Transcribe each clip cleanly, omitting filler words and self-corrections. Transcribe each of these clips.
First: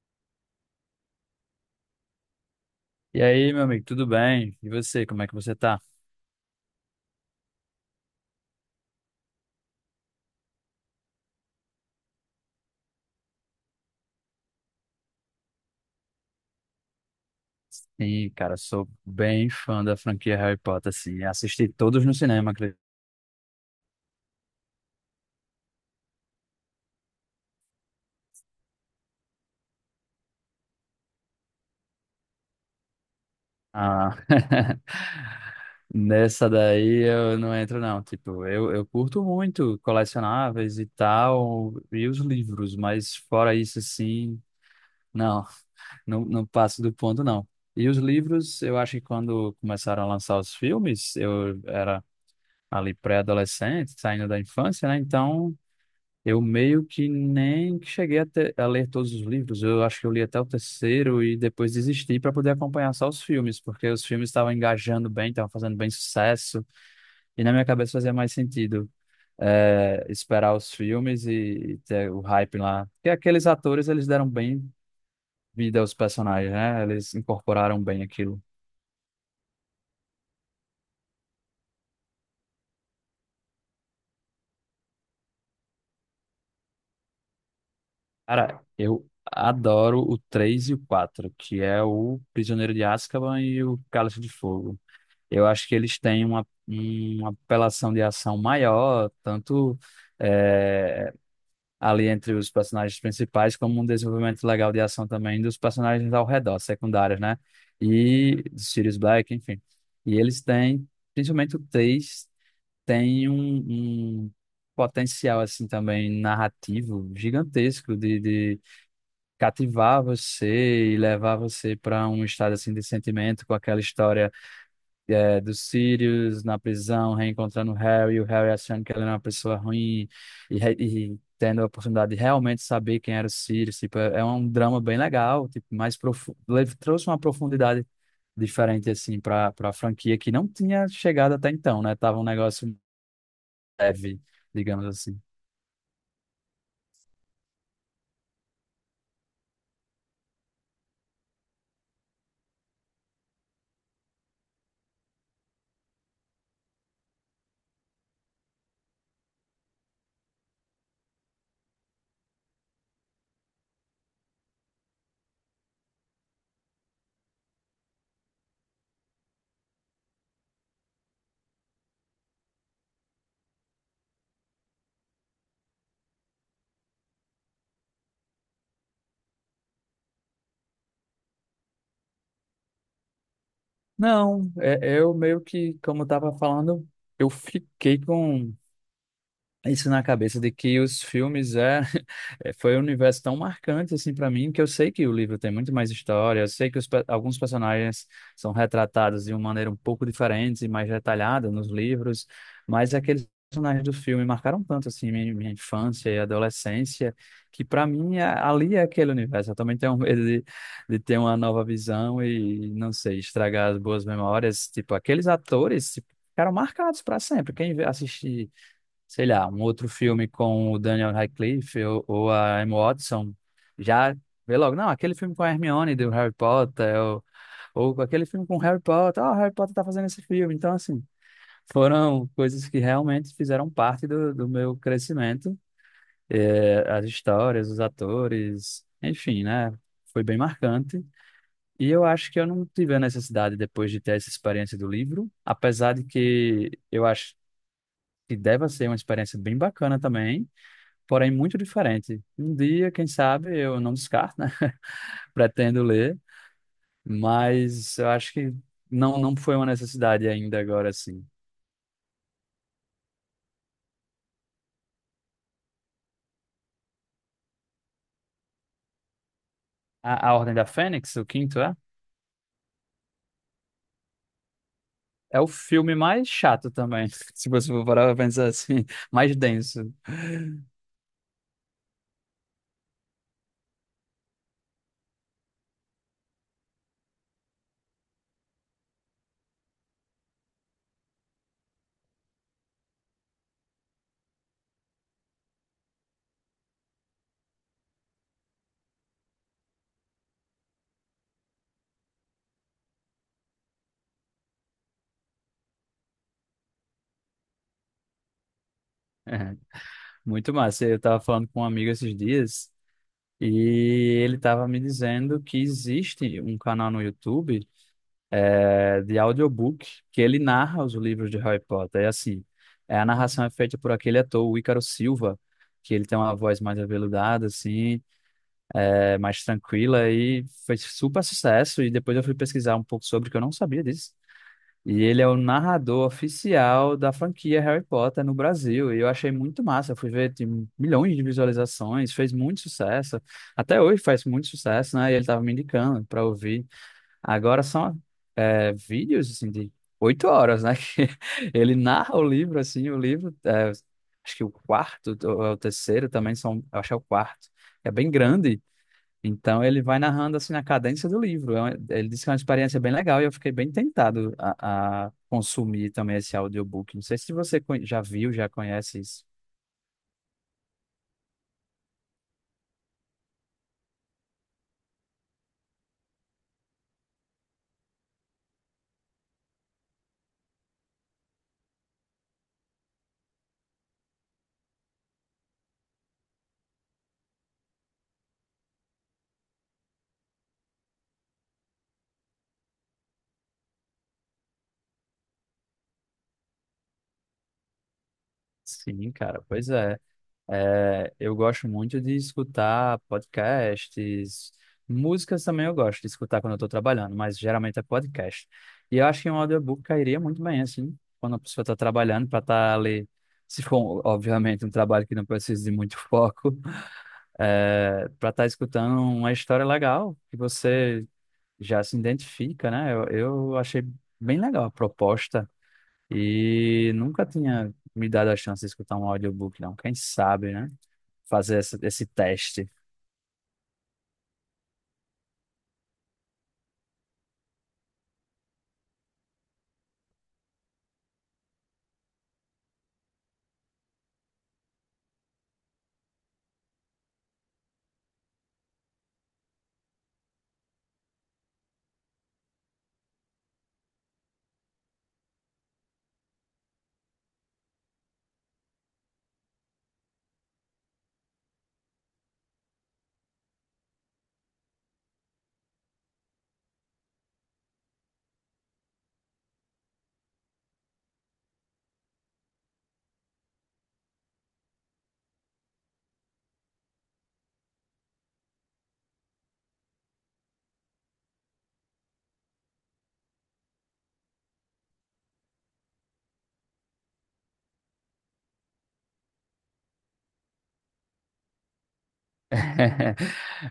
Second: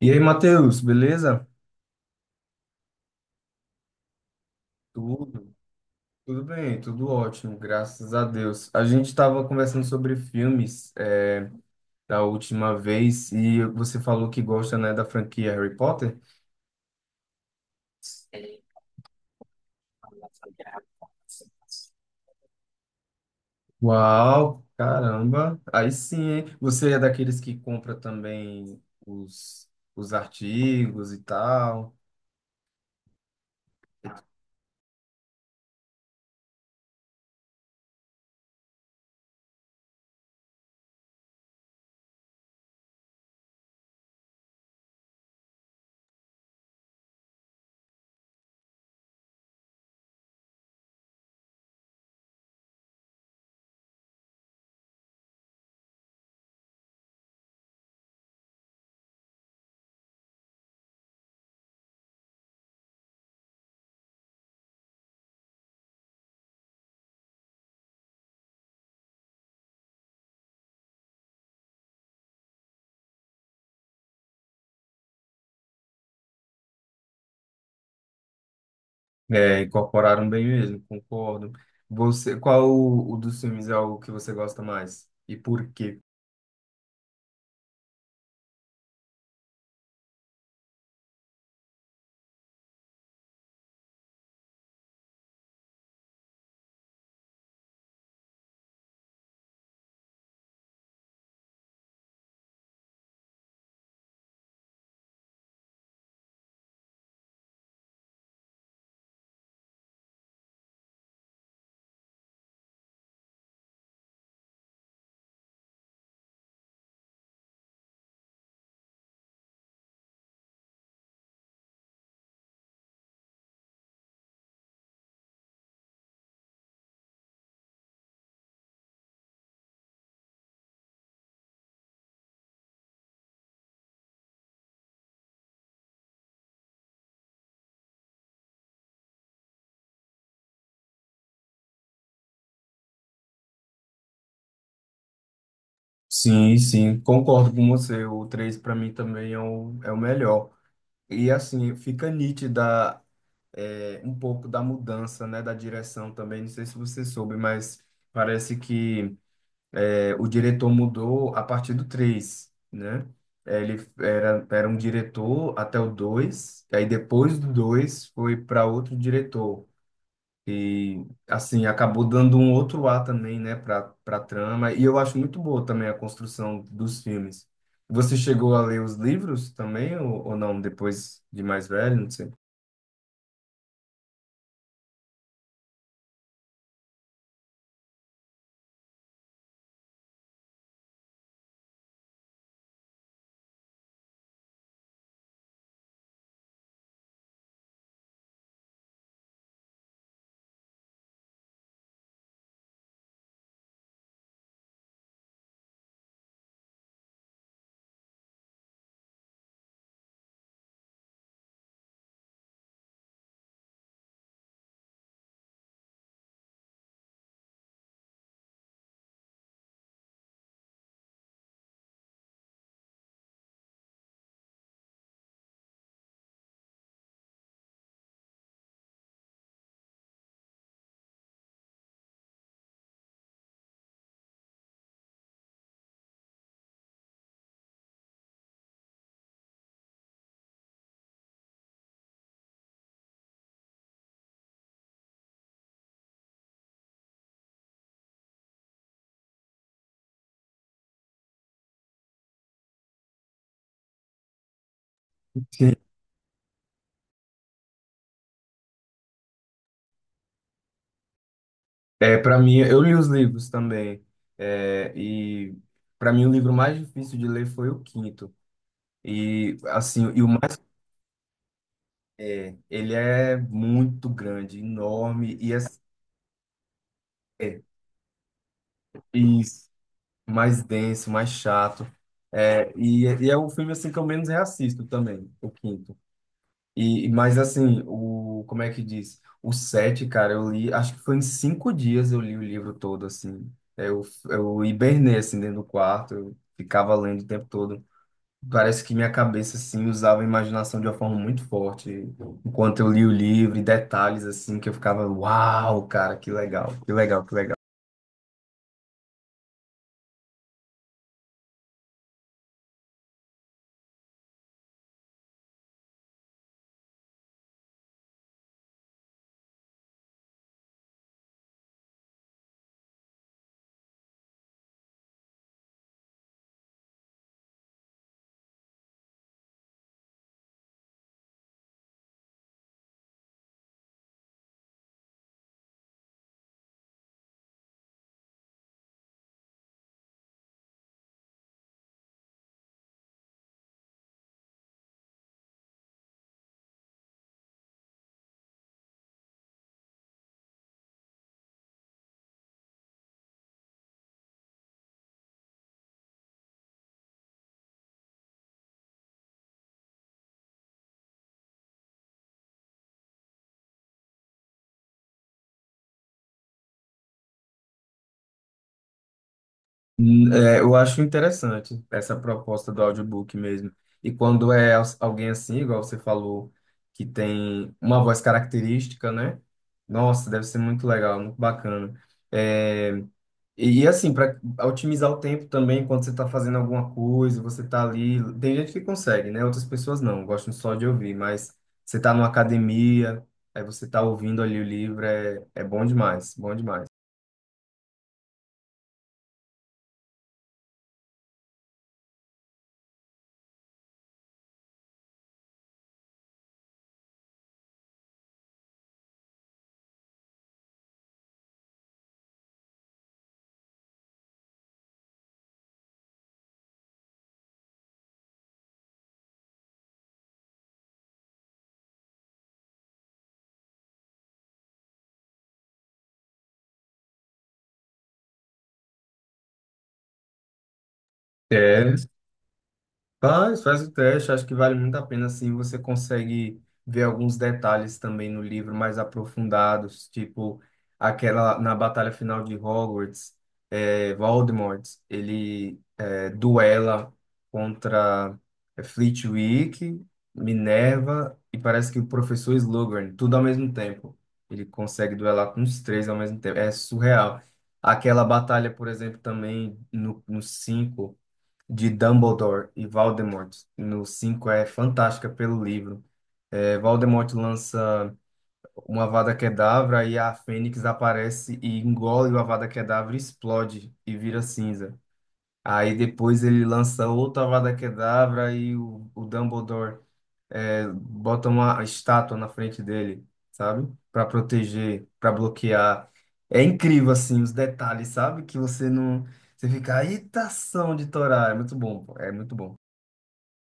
E aí, Matheus, beleza? E aí, meu amigo, tudo bem? E você, como é que Tudo, você tá? tudo bem, tudo ótimo, graças a Deus. A gente estava conversando sobre filmes da última vez e você falou que gosta, né, da franquia Harry Potter. Sim, cara, sou bem fã da franquia Harry Potter, assim, assisti todos no cinema, acredito. Uau, caramba, aí sim, hein? Você é daqueles que compra também os artigos e tal. Ah, nessa daí eu não entro não, tipo, eu curto muito colecionáveis e tal, e os livros, mas fora isso, assim, não, não, não passo do ponto não. E os livros, eu acho que quando começaram a lançar os filmes, eu era ali pré-adolescente, saindo da infância, né, então. Eu meio que nem cheguei a ler todos os livros. Eu acho que eu li até o terceiro e depois desisti para poder acompanhar só os filmes, porque os filmes estavam engajando bem, estavam fazendo bem sucesso, e na minha cabeça fazia mais sentido esperar os filmes e, ter o hype lá. Porque aqueles atores, eles deram bem vida aos personagens, né? Eles incorporaram bem aquilo. É, incorporaram bem mesmo, concordo. Você, qual o dos filmes é o que você gosta mais? E por quê? Cara, eu adoro o 3 e o quatro, que é o Prisioneiro de Azkaban e o Cálice de Fogo. Eu acho que eles têm uma, apelação de ação maior, tanto eh, ali entre os personagens principais, como um desenvolvimento legal de ação também dos personagens ao redor, secundários, né? E do Sirius Black, enfim. E eles têm, principalmente o Tails, tem um potencial, assim, também narrativo gigantesco de cativar você e levar você para um estado, assim, de sentimento com aquela história do Sirius na prisão, reencontrando o Harry, e o Harry achando que ela era uma pessoa ruim e tendo a oportunidade de realmente saber quem era o Sirius. Tipo, é um drama bem legal, tipo, mais profundo, trouxe uma profundidade diferente assim para a franquia que não tinha chegado até então, né? Tava um negócio leve, digamos assim. Sim, sim, concordo com você. O 3 para mim também é o melhor. E assim, fica nítida um pouco da mudança, né, da direção também. Não sei se você soube, mas parece que o diretor mudou a partir do três, né? Ele era um diretor até o dois, aí depois do 2 foi para outro diretor. E, assim, acabou dando um outro ar também, né, para trama. E eu acho muito boa também a construção dos filmes. Você chegou a ler os livros também, ou não, depois de mais velho? Não sei. Não, eu meio que, como eu tava falando, eu fiquei com isso na cabeça de que os filmes foi um universo tão marcante assim para mim que eu sei que o livro tem muito mais história, eu sei que alguns personagens são retratados de uma maneira um pouco diferente e mais detalhada nos livros, mas aqueles personagens do filme marcaram tanto assim minha, minha infância e adolescência que para mim ali é aquele universo. Eu também tenho medo de ter uma nova visão e não sei, estragar as boas memórias, tipo aqueles atores, tipo, ficaram marcados para sempre. Quem assiste sei lá, um outro filme com o Daniel Radcliffe, ou a Emma Watson, já vê logo, não, aquele filme com a Hermione do Harry Potter, ou aquele filme com o Harry Potter, ó, o Harry Potter tá fazendo esse filme. Então, assim, foram coisas que realmente fizeram parte do meu crescimento, as histórias, os atores, enfim, né? Foi bem marcante. E eu acho que eu não tive a necessidade depois de ter essa experiência do livro, apesar de que eu acho que deva ser uma experiência bem bacana também, porém muito diferente. Um dia, quem sabe, eu não descarto, né? Pretendo ler, mas eu acho que não, não foi uma necessidade ainda agora, assim. É, para mim, eu li os livros também. É, e para mim, o livro mais difícil de ler foi o quinto. E, assim, A, e o a Ordem mais. da Fênix, o quinto é? É, ele é muito grande, enorme, É o e é, filme mais chato também, se é você for parar pra pensar assim, mais isso. denso. Mais denso, mais chato. É, e é o filme assim que eu menos reassisto também, o quinto. Mas assim, o como é que diz? O sete, cara, eu li, acho que foi em 5 dias eu li o livro todo assim. Eu, eu hibernei assim dentro do quarto, eu ficava lendo o tempo todo. Parece que minha cabeça assim usava a imaginação de uma forma muito forte enquanto eu li o livro e detalhes assim que eu ficava, uau, cara, que legal, que legal, que legal. É, muito massa. Eu estava falando com um amigo esses dias e ele estava me dizendo que existe um canal no YouTube, de audiobook, que ele narra os livros de Harry Potter. É assim, a narração é feita por aquele ator, o Ícaro Silva, que ele tem uma voz mais aveludada, assim, mais tranquila, e fez super sucesso. E depois eu fui pesquisar um pouco sobre, que eu não sabia disso. E ele é o narrador oficial da franquia Harry Potter no Brasil. E eu achei muito massa. Eu fui ver, tem milhões de visualizações, fez muito sucesso. Até hoje faz muito sucesso, né? E ele estava me indicando para ouvir. Agora são vídeos assim, de 8 horas, né? Que ele narra o livro, assim, o livro, acho que o quarto, ou é o terceiro também são, eu acho que é o quarto, é bem grande, então ele vai narrando assim na cadência do livro. Ele disse que é uma experiência bem legal e eu fiquei bem tentado a consumir também esse audiobook. Não sei se você já viu, já conhece isso. Eu acho interessante essa proposta do audiobook mesmo. E quando é alguém assim, igual você falou, que tem uma voz característica, né? Nossa, deve ser muito legal, muito bacana. É, e assim, para otimizar o tempo também, quando você está fazendo alguma coisa, você está ali. Tem gente que consegue, né? Outras pessoas não, gostam só de ouvir, mas você está numa academia, aí você está ouvindo ali o livro, é bom demais, bom demais. Sim, cara, pois é. É, eu gosto muito de escutar podcasts, músicas também eu gosto de escutar quando eu estou trabalhando, mas geralmente é podcast. E eu acho que um audiobook cairia muito bem, assim, quando a pessoa está trabalhando, para estar ali, se for, obviamente, um trabalho que não precisa de muito foco, para estar escutando uma história legal que você já se identifica, né? Eu achei bem legal a proposta. E nunca tinha me dado a chance de escutar um audiobook, não. Quem sabe, né? Fazer essa- É. esse teste. Faz, faz o teste, acho que vale muito a pena, assim, você consegue ver alguns detalhes também no livro mais aprofundados, tipo aquela na batalha final de Hogwarts, é Voldemort, ele duela contra Flitwick, Minerva e parece que o professor Slughorn, tudo ao mesmo tempo. Ele consegue duelar com os três ao mesmo tempo, é surreal. Aquela batalha, por exemplo, também no 5 de Dumbledore e Voldemort no 5 é fantástica pelo livro. É, Voldemort lança uma Avada Kedavra e a Fênix aparece e engole o Avada Kedavra, e explode e vira cinza. Aí depois ele lança outra Avada Kedavra e o Dumbledore bota uma estátua na frente dele, sabe? Para proteger, para bloquear. É incrível assim os detalhes, sabe? Que você não, você fica, eita ação de Torá, é muito bom, pô, é muito bom.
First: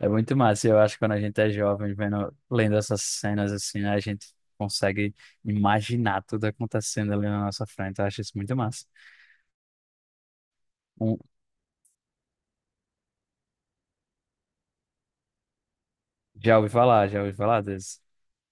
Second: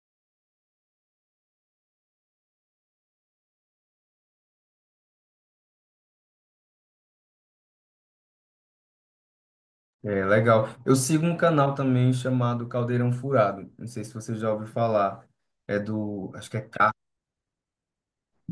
É muito massa. Eu acho que quando a gente é jovem, vendo, lendo essas cenas assim, né, a gente consegue imaginar tudo acontecendo ali na nossa frente. Eu acho isso muito massa. É, legal. Eu Um- sigo um canal também chamado Caldeirão Furado. Não sei se você já ouviu falar. É do, acho que Já é ouvi Ca- falar, já ouvi falar.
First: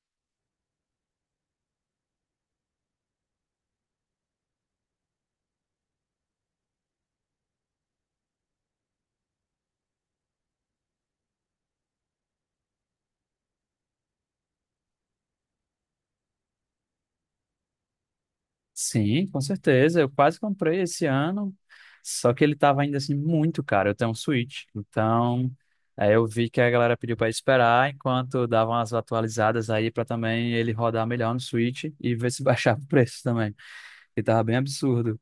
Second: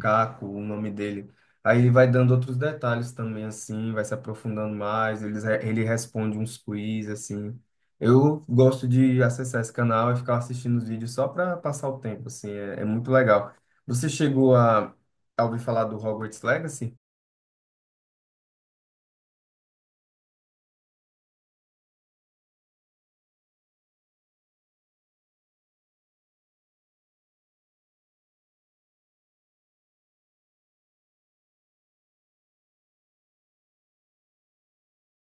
Caco, o nome dele. Aí ele vai dando outros detalhes também, assim, vai se aprofundando mais. Ele responde uns quiz, assim. Eu gosto de acessar esse canal e ficar assistindo os vídeos só para passar o tempo, assim. É, muito legal. Você chegou a, ouvir falar do Hogwarts Legacy? Sim, com certeza. Eu quase comprei esse ano, só que ele estava ainda assim muito caro. Eu tenho um Switch, então aí eu vi que a galera pediu para esperar enquanto davam as atualizadas aí para também ele rodar melhor no Switch, e ver se baixava o preço também, que tava bem absurdo.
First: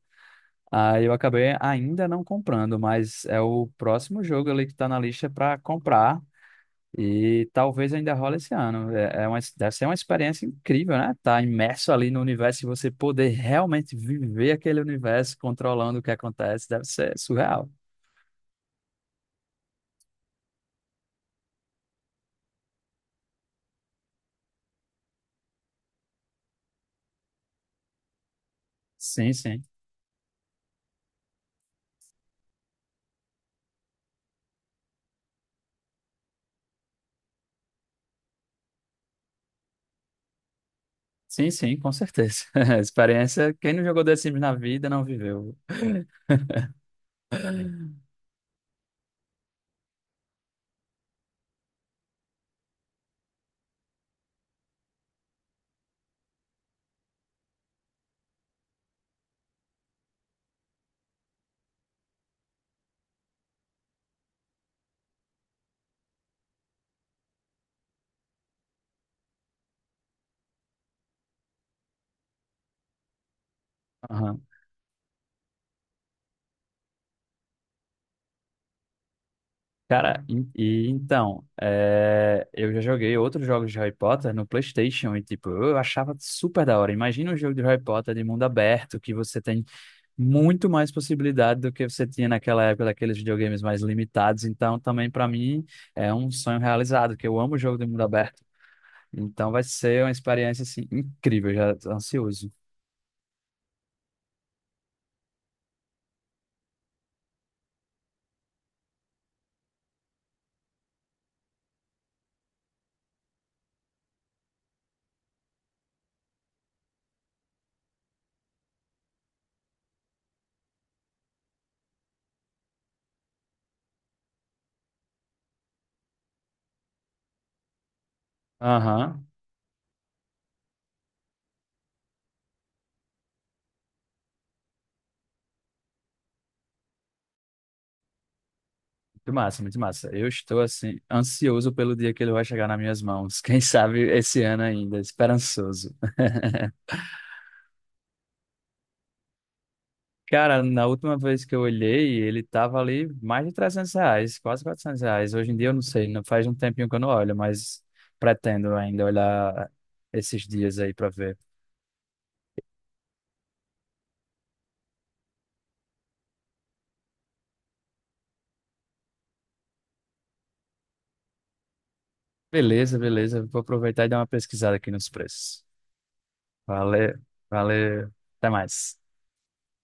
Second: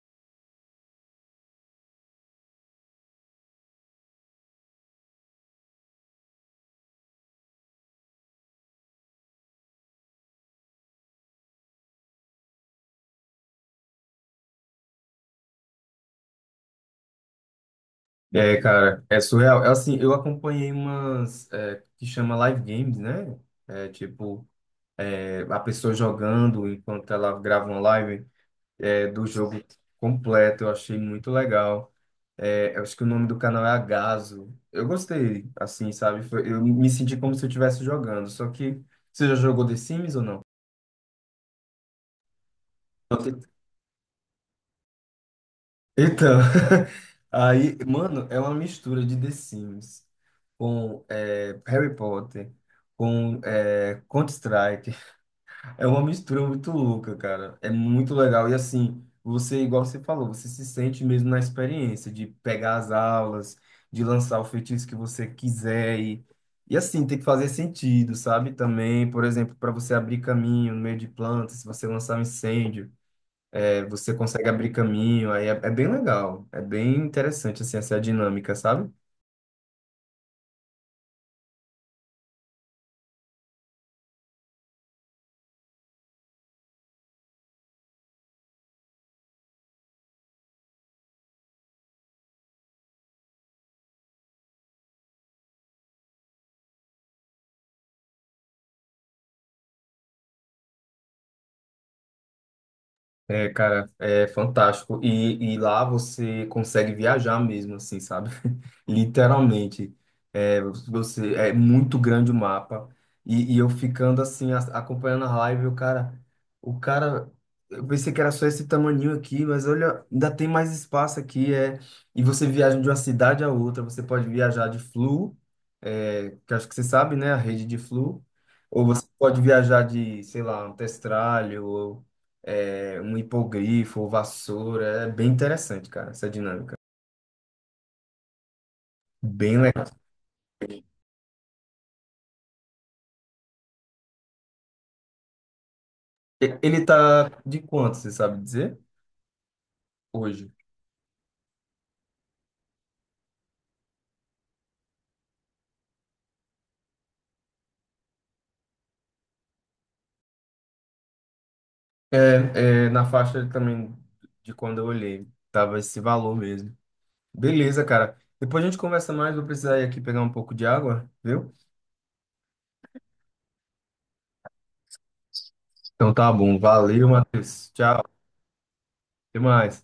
Aí eu acabei ainda não comprando, mas é o próximo jogo ali que tá na lista para comprar. E talvez ainda role esse ano. Deve ser uma experiência incrível, né? Tá imerso ali no universo e você poder realmente viver aquele universo, controlando o que acontece, deve ser surreal. É, cara, é surreal. É assim, eu acompanhei umas que chama live games, né? É tipo, a pessoa jogando enquanto ela grava uma live do Sim, jogo sim. completo. Eu achei muito legal. É, eu acho que o nome do canal é Agazo. Eu gostei, assim, sabe? Eu me senti como se eu estivesse jogando. Só que você já jogou The Sims ou Sim, sim, com certeza. não? Experiência, quem não jogou The Sims na vida não viveu. Então, aí, mano, é uma mistura de The Sims com Harry Potter, com Counter-Strike. É uma mistura muito louca, cara. É muito legal. E assim, você, igual você falou, você se sente mesmo na experiência de pegar as aulas, de lançar o feitiço que você quiser. E assim, tem que fazer sentido, sabe? Também, por exemplo, para você abrir caminho no meio de plantas, se você lançar um incêndio você Aham. consegue abrir caminho, aí é bem legal, é bem interessante, assim, essa dinâmica, sabe? Cara, e então, eu já joguei outros jogos de Harry Potter no PlayStation e, tipo, eu achava super da hora. Imagina um jogo de Harry Potter de mundo aberto, que você tem muito mais possibilidade do que você tinha naquela época daqueles videogames mais limitados. Então, também para mim é um sonho realizado, que eu amo o jogo de mundo aberto. Então, vai ser uma experiência assim incrível, já tô ansioso. É, cara, é fantástico. E lá você consegue viajar mesmo, assim, sabe? Literalmente. É, você, é muito grande o mapa. E eu ficando assim, acompanhando a live, o cara, eu pensei que era só esse tamaninho aqui, mas olha, ainda tem mais espaço aqui. É, e você viaja de uma cidade a outra, você pode viajar de Flu, que acho que você sabe, né? A rede de Flu. Ou você Aham. pode viajar de, sei lá, um testralho, um hipogrifo, vassoura. É bem interessante, cara, essa dinâmica. Muito Bem massa, muito legal. massa. Eu estou assim ansioso pelo dia que ele vai chegar nas minhas mãos. Quem sabe esse ano ainda, esperançoso. Ele tá de quanto, você sabe dizer? Hoje. Cara, na última vez que eu olhei, ele tava ali mais de R$ 300, quase R$ 400. Hoje em dia eu não sei, não faz um tempinho que eu não olho, mas pretendo ainda olhar esses dias aí para ver. É, na faixa também de quando eu olhei. Tava esse valor mesmo. Beleza, cara. Depois a gente conversa mais. Vou precisar ir aqui pegar um pouco de água, viu? Beleza, beleza. Vou aproveitar e dar uma pesquisada aqui nos preços. Então tá bom. Valeu, Valeu, Matheus. Tchau. valeu. Até mais. Até mais.